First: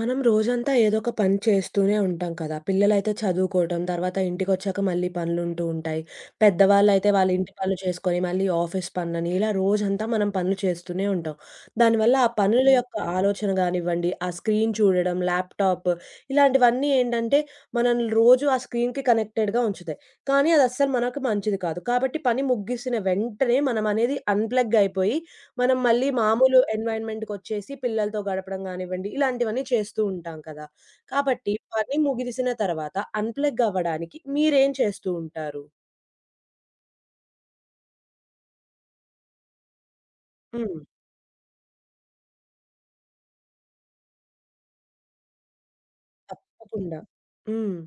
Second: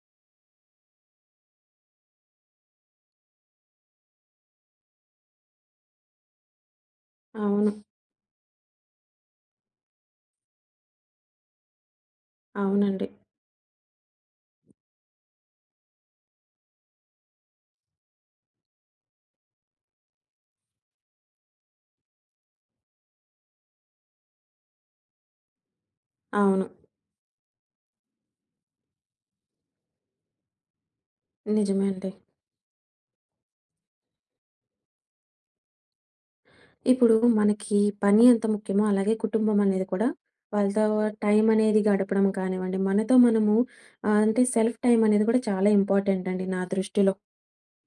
మనం రోజంతా ఏదో ఒక పని చేస్తూనే ఉంటాం కదా! పిల్లలైతే చదువుకోవటం, తర్వాత ఇంటికొచ్చాక మళ్ళీ పనులుంటూ ఉంటాయి. పెద్దవాళ్ళైతే వాళ్ళ ఇంటి అవును. పనులు చేసుకొని, మళ్ళీ ఆఫీస్ పనులని ఇలా రోజంతా మనం పనులు చేస్తూనే ఉంటాం. దానివల్ల ఆ పనుల యొక్క అవునండి. ఆలోచన గానివ్వండి, ఆ స్క్రీన్ చూడడం, ల్యాప్‌టాప్ ఇలాంటివన్నీ ఏంటంటే, మనల్ని రోజు ఆ స్క్రీన్‌కి కనెక్టెడ్‌గా ఉంచుతాయి. కానీ అది అస్సలు మనకు మంచిది కాదు. కాబట్టి పని ముగిసిన వెంటనే మనం అనేది అన్‌ప్లగ్ అయిపోయి మనం మళ్ళీ మామూలు అవును. ఎన్విరాన్మెంట్‌కొచ్చేసి పిల్లలతో గడపడం గానివ్వండి, ఇలాంటివన్నీ చేస్తూ ఉంటాం కదా! కాబట్టి నిజమే పని అండి. ముగిసిన తర్వాత అన్‌ప్లగ్ అవ్వడానికి మీరేం చేస్తూ ఉంటారు? ఇప్పుడు మనకి పని ఎంత ముఖ్యమో, అలాగే కుటుంబం అనేది కూడా హ్మ్. వాళ్ళతో టైం అనేది గడపడం కానివ్వండి, మనతో మనము అంటే సెల్ఫ్ టైమ్ అనేది కూడా చాలా ఇంపార్టెంట్ అండి నా తప్పకుండా. దృష్టిలో. హ్మ్.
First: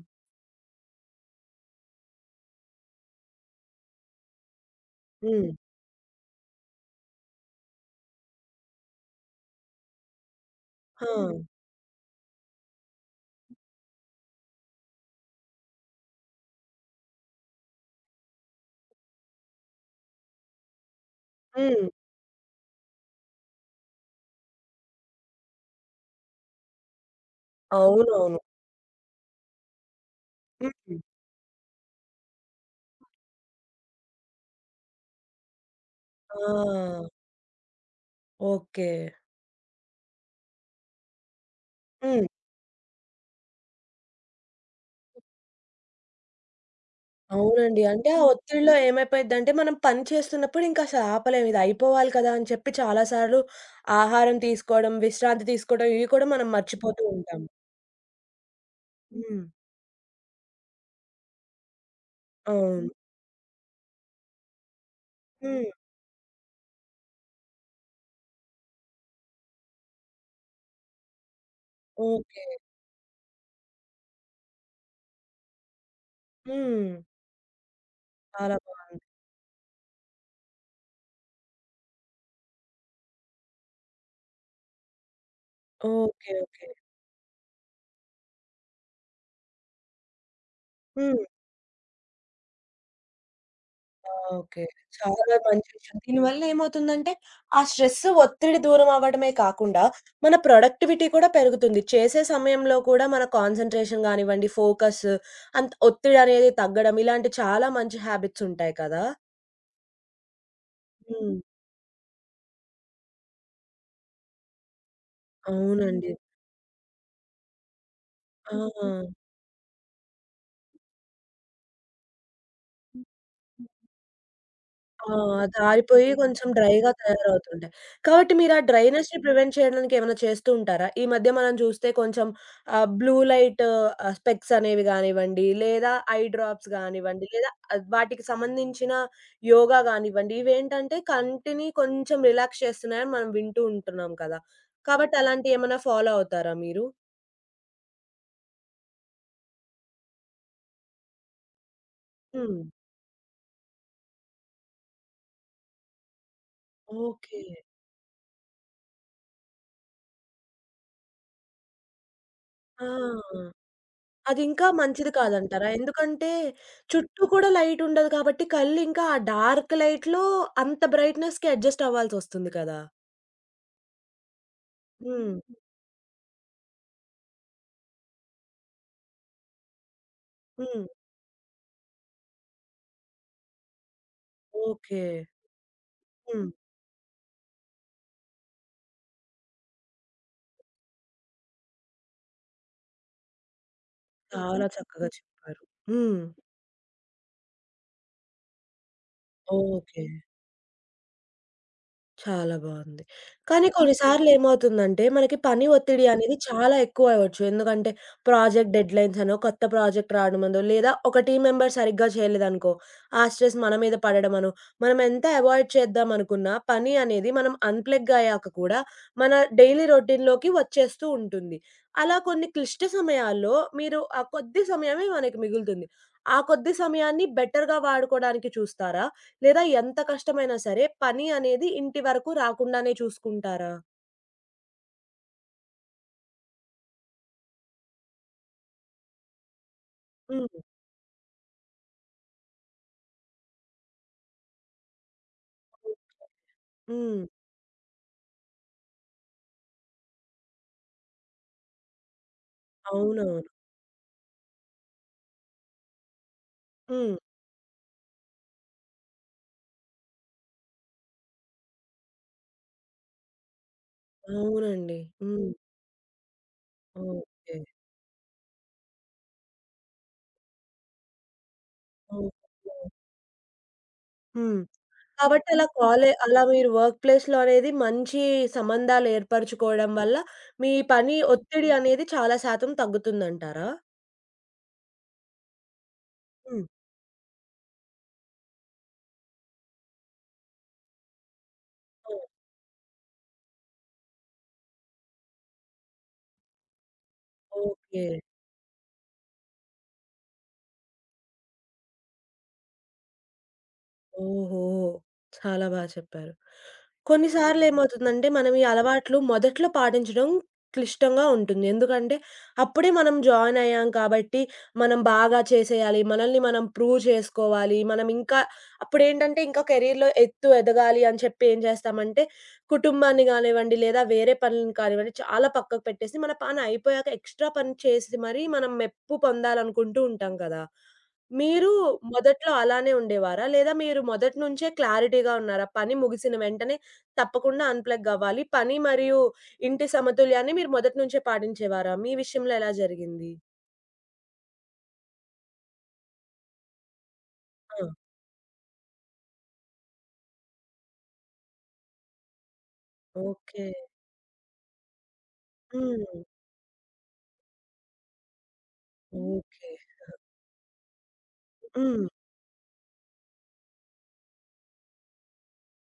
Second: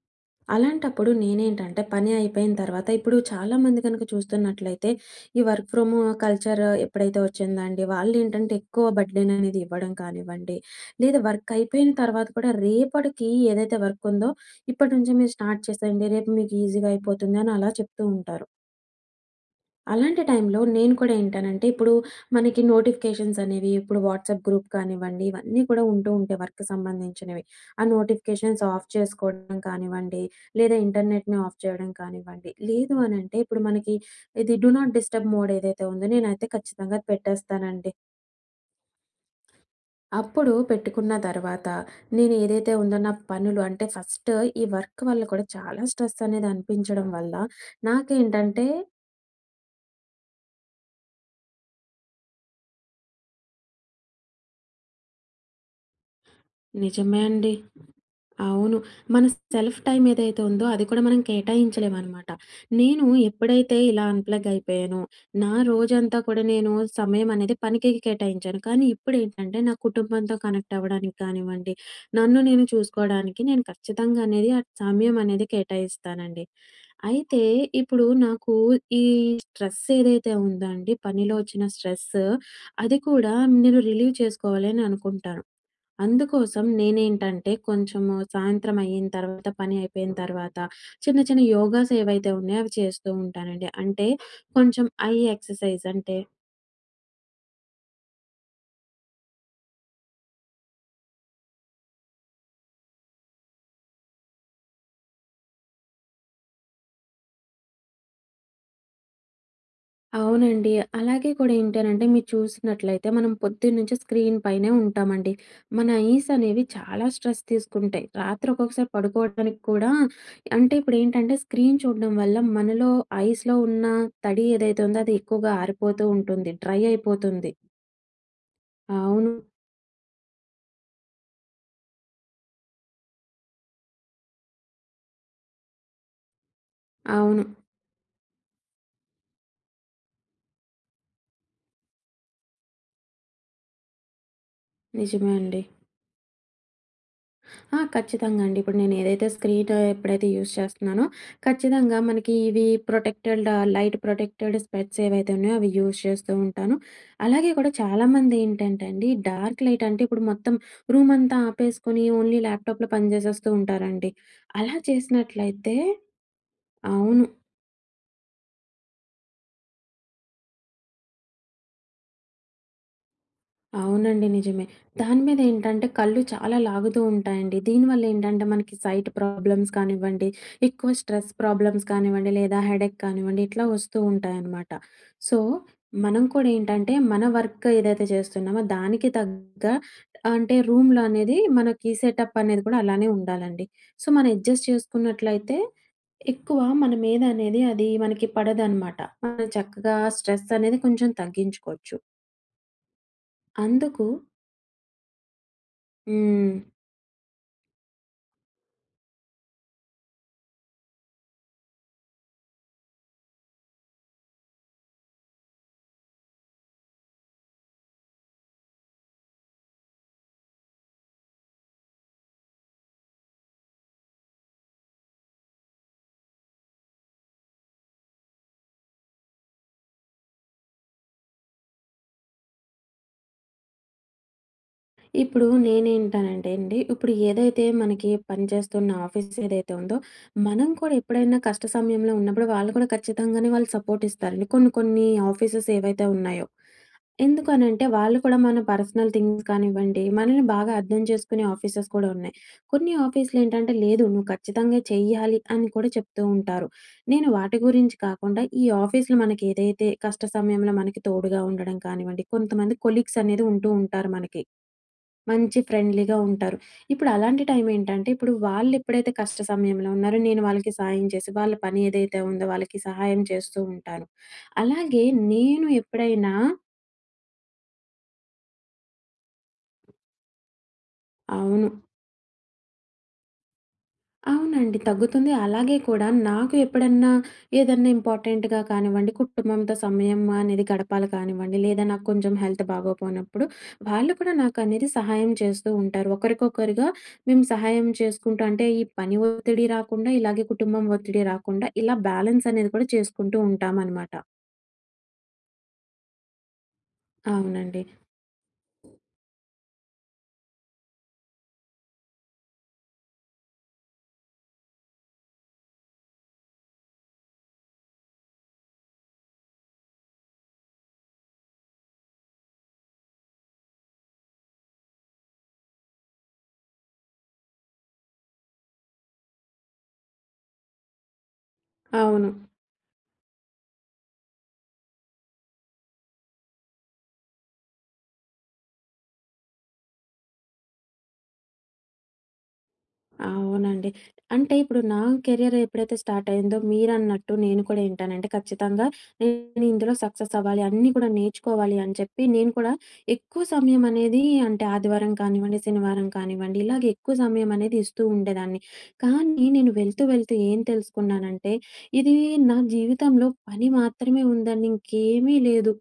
అలాంటప్పుడు నేనేంటంటే, పని అయిపోయిన తర్వాత ఇప్పుడు చాలామంది గనక చూస్తున్నట్లయితే, ఈ హ్మ్. వర్క్ ఫ్రమ్ కల్చర్ ఎప్పుడైతే వచ్చిందండి, వాళ్ళేంటంటే ఎక్కువ బర్డెన్ అనేది ఇవ్వడం కానివ్వండి, ఆ! లేదా వర్క్ అయిపోయిన తర్వాత కూడా రేపటికి ఏదైతే వర్క్ ఉందో, ఇప్పటి నుంచే మీరు స్టార్ట్ చేసేయండి. రేపు మీకు ఈజీగా అయిపోతుంది అని అలా చెప్తూ ఉంటారు. అలాంటి టైంలో నేను కూడా ఏంటనంటే, హ్మ్. ఇప్పుడు మనకి నోటిఫికేషన్స్ అనేవి ఇప్పుడు వాట్సాప్ గ్రూప్ కానివ్వండి, ఇవన్నీ కూడా ఉంటూ ఉంటాయి వర్క్‌కి సంబంధించినవి. ఆ అవునవును. నోటిఫికేషన్స్ ఆఫ్ చేసుకోవడం కానివ్వండి, లేదా హ్మ్. ఇంటర్నెట్‌ని ఆఫ్ చేయడం కానివ్వండి, లేదు అనంటే ఇప్పుడు మనకి ఇది డు నాట్ డిస్టర్బ్ మోడ్ ఏదైతే ఉందో నేనైతే ఖచ్చితంగా ఆ! పెట్టేస్తానండి. ఓకే. అప్పుడు పెట్టుకున్న తర్వాత హ్మ్. నేను ఏదైతే ఉందో నా పనులు అంటే ఫస్ట్ ఈ వర్క్ వల్ల కూడా చాలా స్ట్రెస్ అనేది అనిపించడం వల్ల అవునండి. అంటే ఆ నాకేంటంటే ఒత్తిడిలో ఏమైపోయిద్దంటే మనం పని చేస్తున్నప్పుడు ఇంకా అసలు ఆపలేం. ఇది అయిపోవాలి కదా! అని చెప్పి చాలా సార్లు ఆహారం తీసుకోవడం, విశ్రాంతి తీసుకోవడం ఇవి కూడా మనం మర్చిపోతూ నిజమే ఉంటాం. అండి. అవును. మన హ్మ్. సెల్ఫ్ టైమ్ ఏదైతే ఉందో అది కూడా మనం కేటాయించలేమనమాట. అవును. నేను ఎప్పుడైతే ఇలా అన్‌ప్లగ్ అయిపోయానో, నా హ్మ్. రోజంతా కూడా నేను సమయం అనేది పనికి కేటాయించాను. కానీ ఇప్పుడేంటంటే నా కుటుంబంతో కనెక్ట్ అవ్వడానికి కానివ్వండి, నన్ను ఓకే. నేను చూసుకోవడానికి నేను ఖచ్చితంగా అనేది ఆ సమయం అనేది కేటాయిస్తానండి. హ్మ్. అయితే ఇప్పుడు నాకు చాలా బావుంది. ఈ స్ట్రెస్ ఏదైతే ఉందో అండి, పనిలో వచ్చిన స్ట్రెస్ అది కూడా నేను రిలీవ్ చేసుకోవాలి అని అనుకుంటాను. ఓకే. అందుకోసం ఓకే. నేనేంటంటే కొంచెము సాయంత్రం అయిన తర్వాత, పని అయిపోయిన తర్వాత చిన్న హ్మ్. చిన్న యోగాస్ ఏవైతే ఉన్నాయో అవి చేస్తూ ఉంటానండి. అంటే ఆ! ఓకే. కొంచెం ఐ చాలా మంచి ఎక్సర్‌సైజ్ విషయం. అంటే దీనివల్ల ఏమవుతుందంటే, ఆ స్ట్రెస్, ఒత్తిడి దూరం అవ్వడమే కాకుండా, మన ప్రొడక్టివిటీ కూడా పెరుగుతుంది. చేసే సమయంలో కూడా మన కాన్సంట్రేషన్ గానివ్వండి, ఫోకస్ అంత్ ఒత్తిడనేది తగ్గడం, ఇలాంటి చాలా మంచి హ్యాబిట్స్ ఉంటాయి కదా! అవునండి. అలాగే హ్మ్. కూడా ఏంటనంటే మీరు చూసినట్లయితే మనం పొద్దున్నుంచి స్క్రీన్ పైనే ఉంటామండి. మన అవునండి. ఐస్ అనేవి చాలా స్ట్రెస్ తీసుకుంటాయి. రాత్రి ఆ! ఒక్కొక్కసారి పడుకోవడానికి కూడా అంటే ఇప్పుడేంటంటే స్క్రీన్ చూడడం వల్ల మనలో ఐస్‌లో ఉన్న తడి ఏదైతే ఉందో ఆ! అది ఎక్కువగా జారిపోయి ఆరిపోతూ హ్మ్. కొంచెం ఉంటుంది. డ్రై డ్రైగా అయిపోతుంది. తయారవుతుంటాయి. కాబట్టి మీరు ఆ డ్రైనెస్‌ని అవును. ప్రివెంట్ చేయడానికి ఏమైనా చేస్తూ ఉంటారా? ఈ మధ్య మనం చూస్తే కొంచెం బ్లూ లైట్ స్పెక్స్ అనేవి గానివ్వండి, లేదా ఐ డ్రాప్స్ గానివ్వండి, అవును. లేదా వాటికి సంబంధించిన యోగా గానివ్వండి, ఇవేంటంటే కంటిని కొంచెం రిలాక్స్ చేస్తున్నాయని మనం వింటూ ఉంటున్నాం కదా! కాబట్టి నిజమే అండి. అలాంటియేమైనా ఫాలో అవుతారా మీరు? ఆ! ఖచ్చితంగా అండి. ఇప్పుడు నేనేదైతే స్క్రీన్ ఎప్పుడైతే యూజ్ చేస్తున్నానో, ఖచ్చితంగా మనకి హ్మ్. ఇవి ప్రొటెక్టెడ్ లైట్ ప్రొటెక్టెడ్ స్పెట్స్ ఏవైతే ఉన్నాయో అవి యూజ్ చేస్తూ ఉంటాను. ఓకే. అలాగే కూడా చాలామంది ఏంటంటే అండి, డార్క్ లైట్ అంటే ఇప్పుడు మొత్తం రూమ్ అంతా ఆపేసుకొని ఓన్లీ ఆ! ల్యాప్‌టాప్‌లో పని చేసేస్తూ ఉంటారండి. అదింకా అలా మంచిది కాదంటారా? చేసినట్లయితే ఎందుకంటే చుట్టూ అవును. కూడా లైట్ ఉండదు కాబట్టి కళ్ళు ఇంకా ఆ డార్క్ లైట్‌లో అంత బ్రైట్‌నెస్‌కి అడ్జస్ట్ అవ్వాల్సొస్తుంది కదా! అవునండి. నిజమే. దాని హ్మ్. మీద ఏంటంటే కళ్ళు చాలా లాగుతూ ఉంటాయండి. దీనివల్ల ఏంటంటే మనకి సైట్ ప్రాబ్లమ్స్ కానివ్వండి, హ్మ్. ఎక్కువ స్ట్రెస్ ప్రాబ్లమ్స్ కానివ్వండి, లేదా హెడేక్ కానివ్వండి, ఇట్లా వస్తూ ఉంటాయన్నమాట. ఓకే. సో, మనం హ్మ్. కూడా ఏంటంటే మన వర్క్ ఏదైతే చేస్తున్నామో దానికి తగ్గ అంటే రూమ్‌లో అనేది మనకి సెటప్ అనేది కూడా అలానే ఉండాలండి. సో, మనం చాలా అడ్జస్ట్ చక్కగా చేసుకున్నట్లయితే చెప్పారు. హ్మ్. ఎక్కువ మన మీద అనేది అది మనకి పడదనమాట. మనం చక్కగా ఓకే. స్ట్రెస్ అనేది కొంచెం తగ్గించుకోవచ్చు. చాలా బావుంది. కానీ కొన్ని అందుకు సార్లేమవుతుందంటే, మనకి పని ఒత్తిడి అనేది హ్మ్. చాలా ఎక్కువవ్వచ్చు. ఎందుకంటే, ప్రాజెక్ట్ డెడ్‌లైన్స్ అనో, కొత్త ప్రాజెక్ట్ రావడమనో, లేదా ఒక టీమ్ మెంబర్ సరిగ్గా చేయలేదనుకో, ఆ స్ట్రెస్ మన మీద పడడమనో, మనం ఎంత అవాయిడ్ చేద్దామనుకున్నా, పని అనేది మనం అన్‌ప్లగ్ అయ్యాక కూడా మన డైలీ రొటీన్‌లోకి వచ్చేస్తూ ఉంటుంది. అలా కొన్ని క్లిష్ట సమయాల్లో మీరు ఆ కొద్ది సమయమే మనకి మిగులుతుంది. ఆ కొద్ది సమయాన్ని బెటర్‌గా వాడుకోడానికి చూస్తారా? లేదా ఎంత కష్టమైనా సరే పని అనేది ఇంటి వరకు రాకుండానే చూసుకుంటారా? ఇప్పుడు నేనేంటానంటే అండి, ఇప్పుడు ఏదైతే మనకి పనిచేస్తున్న ఆఫీస్ ఏదైతే ఉందో, హ్మ్. మనం కూడా ఎప్పుడైనా కష్ట సమయంలో ఉన్నప్పుడు వాళ్ళు కూడా ఖచ్చితంగానే వాళ్ళు సపోర్ట్ ఇస్తారండి. కొన్ని కొన్ని ఆఫీసెస్ ఏవైతే ఉన్నాయో. హ్మ్. ఎందుకనంటే వాళ్ళు కూడా మన పర్సనల్ థింగ్స్ కానివ్వండి, మనల్ని బాగా అర్థం చేసుకునే ఆఫీసెస్ కూడా ఉన్నాయి. కొన్ని అవునవును. ఆఫీస్‌లేంటంటే లేదు నువ్వు ఖచ్చితంగా చెయ్యాలి అని కూడా చెప్తూ ఉంటారు. హ్మ్. నేను వాటి గురించి కాకుండా ఈ ఆఫీస్‌లో మనకి ఏదైతే కష్ట సమయంలో మనకి తోడుగా ఉండడం కానివ్వండి, కొంతమంది కొలీగ్స్ అనేది ఉంటూ ఉంటారు మనకి. అవునండి. హ్మ్. మంచి ఫ్రెండ్లీగా ఉంటారు. ఇప్పుడు అలాంటి ఓకే. టైం ఏంటంటే, ఇప్పుడు వాళ్ళెప్పుడైతే కష్ట సమయంలో ఉన్నారో, నేను వాళ్ళకి సాయం చేసి, వాళ్ళ పని ఏదైతే ఉందో ఓకే. వాళ్ళకి సహాయం చేస్తూ ఉంటాను. హ్మ్. అలాగే కాబట్టి నేను ఎప్పుడైనా అలా మీరు వర్క్ ప్లేస్‌లో అనేది మంచి సంబంధాలు ఏర్పరచుకోవడం వల్ల మీ పని అవును. ఒత్తిడి అనేది చాలా శాతం తగ్గుతుందంటారా? అవునండి. తగ్గుతుంది. అలాగే కూడా నాకు హ్మ్. ఎప్పుడన్నా ఏదన్నా ఇంపార్టెంట్‌గా కానివ్వండి, కుటుంబంతో సమయం అనేది గడపాలి కానివ్వండి, లేదా నాకు ఓహ్! కొంచెం హెల్త్ బాగోపోయినప్పుడు వాళ్ళు కూడా నాకనేది సహాయం చేస్తూ ఉంటారు. ఒకరికొకరుగా మేము సహాయం ఓకే. చేసుకుంటూ అంటే ఈ పని ఒత్తిడి రాకుండా, ఇలాగే కుటుంబం ఒత్తిడి రాకుండా ఇలా బ్యాలెన్స్ అనేది కూడా చేసుకుంటూ ఉంటామనమాట. ఓహో! చాలా బా చెప్పారు. కొన్నిసార్లు అవునండి. ఏమవుతుందంటే, మనం ఈ అలవాట్లు మొదట్లో పాటించడం క్లిష్టంగా ఉంటుంది. ఎందుకంటే, అప్పుడే మనం జాయిన్ అయ్యాం కాబట్టి, మనం బాగా చేసేయాలి, మనల్ని మనం ప్రూవ్ చేసుకోవాలి, మనం ఇంకా అప్పుడేంటంటే, ఇంకా కెరియర్‌లో ఎత్తు ఎదగాలి అని చెప్పి ఏం చేస్తామంటే, కుటుంబాన్ని కానివ్వండి, లేదా వేరే పనులను కానివ్వండి, చాలా పక్కకు పెట్టేసి, మన పని అయిపోయాక ఎక్స్‌ట్రా పని చేసి మరీ మనం మెప్పు పొందాలనుకుంటూ ఉంటాం కదా! మీరు అవును. మొదట్లో అలానే ఉండేవారా? లేదా మీరు మొదటి నుంచే క్లారిటీగా ఉన్నారా? పని ముగిసిన వెంటనే తప్పకుండా అన్‌ప్లగ్ అవ్వాలి. పని మరియు ఇంటి సమతుల్యాన్ని మీరు మొదటి నుంచే పాటించేవారా? మీ విషయంలో ఎలా జరిగింది? అవునండి. అంటే ఇప్పుడు నా కెరియర్ ఎప్పుడైతే స్టార్ట్ అయిందో మీరన్నట్టు నేను కూడా ఆ! ఏంటనంటే ఖచ్చితంగా నేను ఇందులో సక్సెస్ అవ్వాలి, అన్నీ కూడా నేర్చుకోవాలి అని చెప్పి నేను కూడా ఎక్కువ ఓకే. సమయం అనేది అంటే ఆదివారం కానివ్వండి, శనివారం హ్మ్. కానివ్వండి ఇలాగ ఎక్కువ సమయం అనేది ఇస్తూ ఉండేదాన్ని. కానీ ఓకే. నేను వెళ్తూ వెళ్తూ ఏం తెలుసుకున్నానంటే హ్మ్. ఇది నా జీవితంలో పని మాత్రమే ఉందండి ఇంకేమీ లేదు.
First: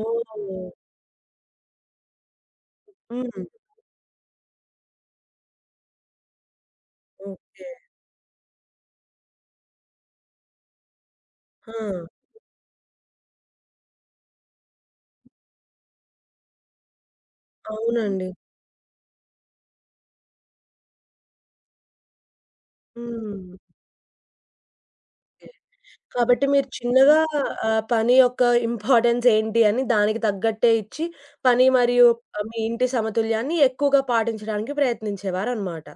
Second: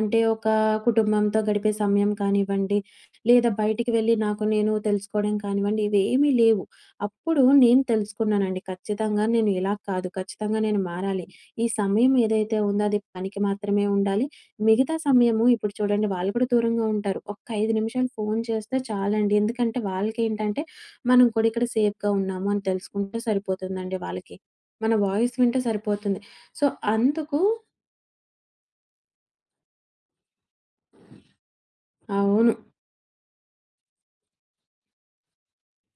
అంటే ఒక కుటుంబంతో గడిపే సమయం కానివ్వండి, హ్మ్. లేదా బయటికి వెళ్లి నాకు నేను తెలుసుకోవడం కానివ్వండి ఇవేమీ లేవు. అప్పుడు ఓకే. నేను తెలుసుకున్నానండి. ఖచ్చితంగా నేను ఇలా కాదు. ఖచ్చితంగా నేను మారాలి. ఈ ఆ! సమయం ఏదైతే ఉందో అది పనికి మాత్రమే ఉండాలి. మిగతా సమయము ఇప్పుడు చూడండి వాళ్ళు కూడా దూరంగా ఉంటారు. ఒక్క 5 నిమిషాలు అవునండి. ఫోను చేస్తే చాలండి. ఎందుకంటే వాళ్ళకేంటంటే మనం కూడా ఇక్కడ సేఫ్‌గా ఉన్నాము అని తెలుసుకుంటే హ్మ్. సరిపోతుందండి వాళ్ళకి. మన వాయిస్ వింటే సరిపోతుంది. కాబట్టి సో, మీరు చిన్నగా అందుకు పని యొక్క ఇంపార్టెన్స్ ఏంటి అని దానికి తగ్గట్టే ఇచ్చి, పని మరియు అవును. మీ ఇంటి సమతుల్యాన్ని ఎక్కువగా పాటించడానికి ప్రయత్నించేవారనమాట.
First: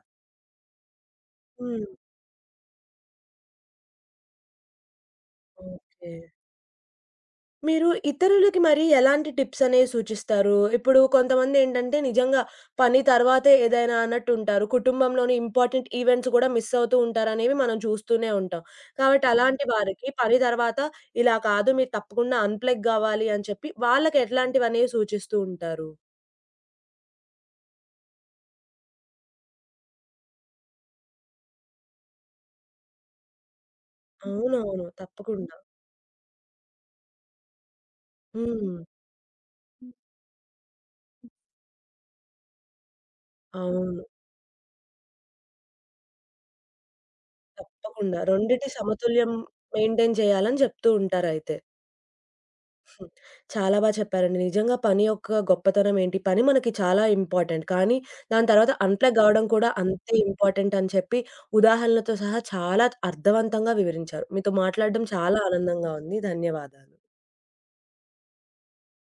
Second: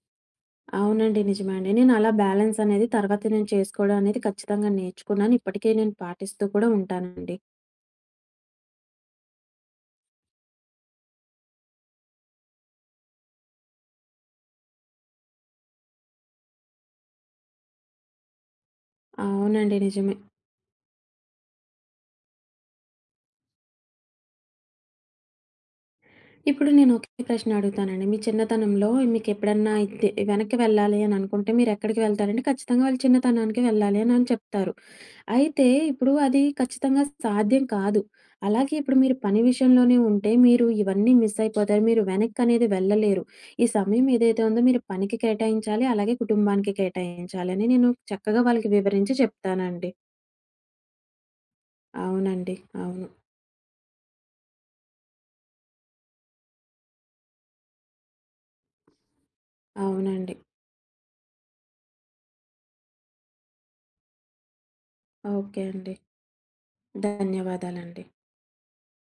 అవునండి. నిజమే అండి. హ్మ్. నేను అలా బ్యాలెన్స్ అనేది తర్వాత నేను చేసుకోవడం అనేది ఖచ్చితంగా నేర్చుకున్నాను. ఇప్పటికే నేను ఓకే. పాటిస్తూ కూడా ఉంటానండి. మీరు ఇతరులకి మరి ఎలాంటి టిప్స్ అనేవి సూచిస్తారు? ఇప్పుడు కొంతమందేంటంటే నిజంగా పని తర్వాతే ఏదైనా అన్నట్టుంటారు. కుటుంబంలోని ఇంపార్టెంట్ ఈవెంట్స్ కూడా మిస్ అవుతూ ఉంటారనేవి మనం చూస్తూనే ఉంటాం. కాబట్టి అలాంటి అవునండి. వారికి నిజమే. పని తర్వాత ఇలా కాదు మీరు తప్పకుండా అన్‌ప్లగ్ అవ్వాలి అని చెప్పి వాళ్ళకి ఎట్లాంటివనేవి సూచిస్తూ ఉంటారు? ఇప్పుడు నేను ఒకే ప్రశ్న అడుగుతానండి. మీ చిన్నతనంలో మీకెప్పుడన్నా వెనక్కి వెళ్ళాలి అని అనుకుంటే మీరెక్కడికి వెళ్తారంటే, ఖచ్చితంగా వాళ్ళ చిన్నతనానికి వెళ్ళాలి అని అని చెప్తారు. అవునవును. తప్పకుండా. అయితే ఇప్పుడు అది ఖచ్చితంగా సాధ్యం కాదు. అలాగే హ్మ్. ఇప్పుడు మీరు పని హ్మ్. విషయంలోనే ఉంటే మీరు ఇవన్నీ మిస్ అయిపోతారు. మీరు వెనక్కనేది వెళ్ళలేరు. ఈ అవును. సమయం ఏదైతే ఉందో మీరు పనికి కేటాయించాలి. అలాగే కుటుంబానికి కేటాయించాలి అని నేను తప్పకుండా. చక్కగా రెండిటి వాళ్ళకి వివరించి సమతుల్యం చెప్తానండి. మెయింటైన్ చేయాలని చెప్తూ ఉంటారయితే. అవునండి. అవును. చాలా బా చెప్పారండి. నిజంగా పని యొక్క గొప్పతనం ఏంటి, పని మనకి చాలా ఇంపార్టెంట్. కానీ దాని తర్వాత అన్‌ప్లగ్ అవ్వడం కూడా అంతే అవునండి. ఇంపార్టెంట్ అని చెప్పి ఉదాహరణలతో సహా చాలా అర్థవంతంగా వివరించారు. మీతో మాట్లాడడం చాలా ఓకే ఆనందంగా అండి. ఉంది. ధన్యవాదాలు. ధన్యవాదాలండి.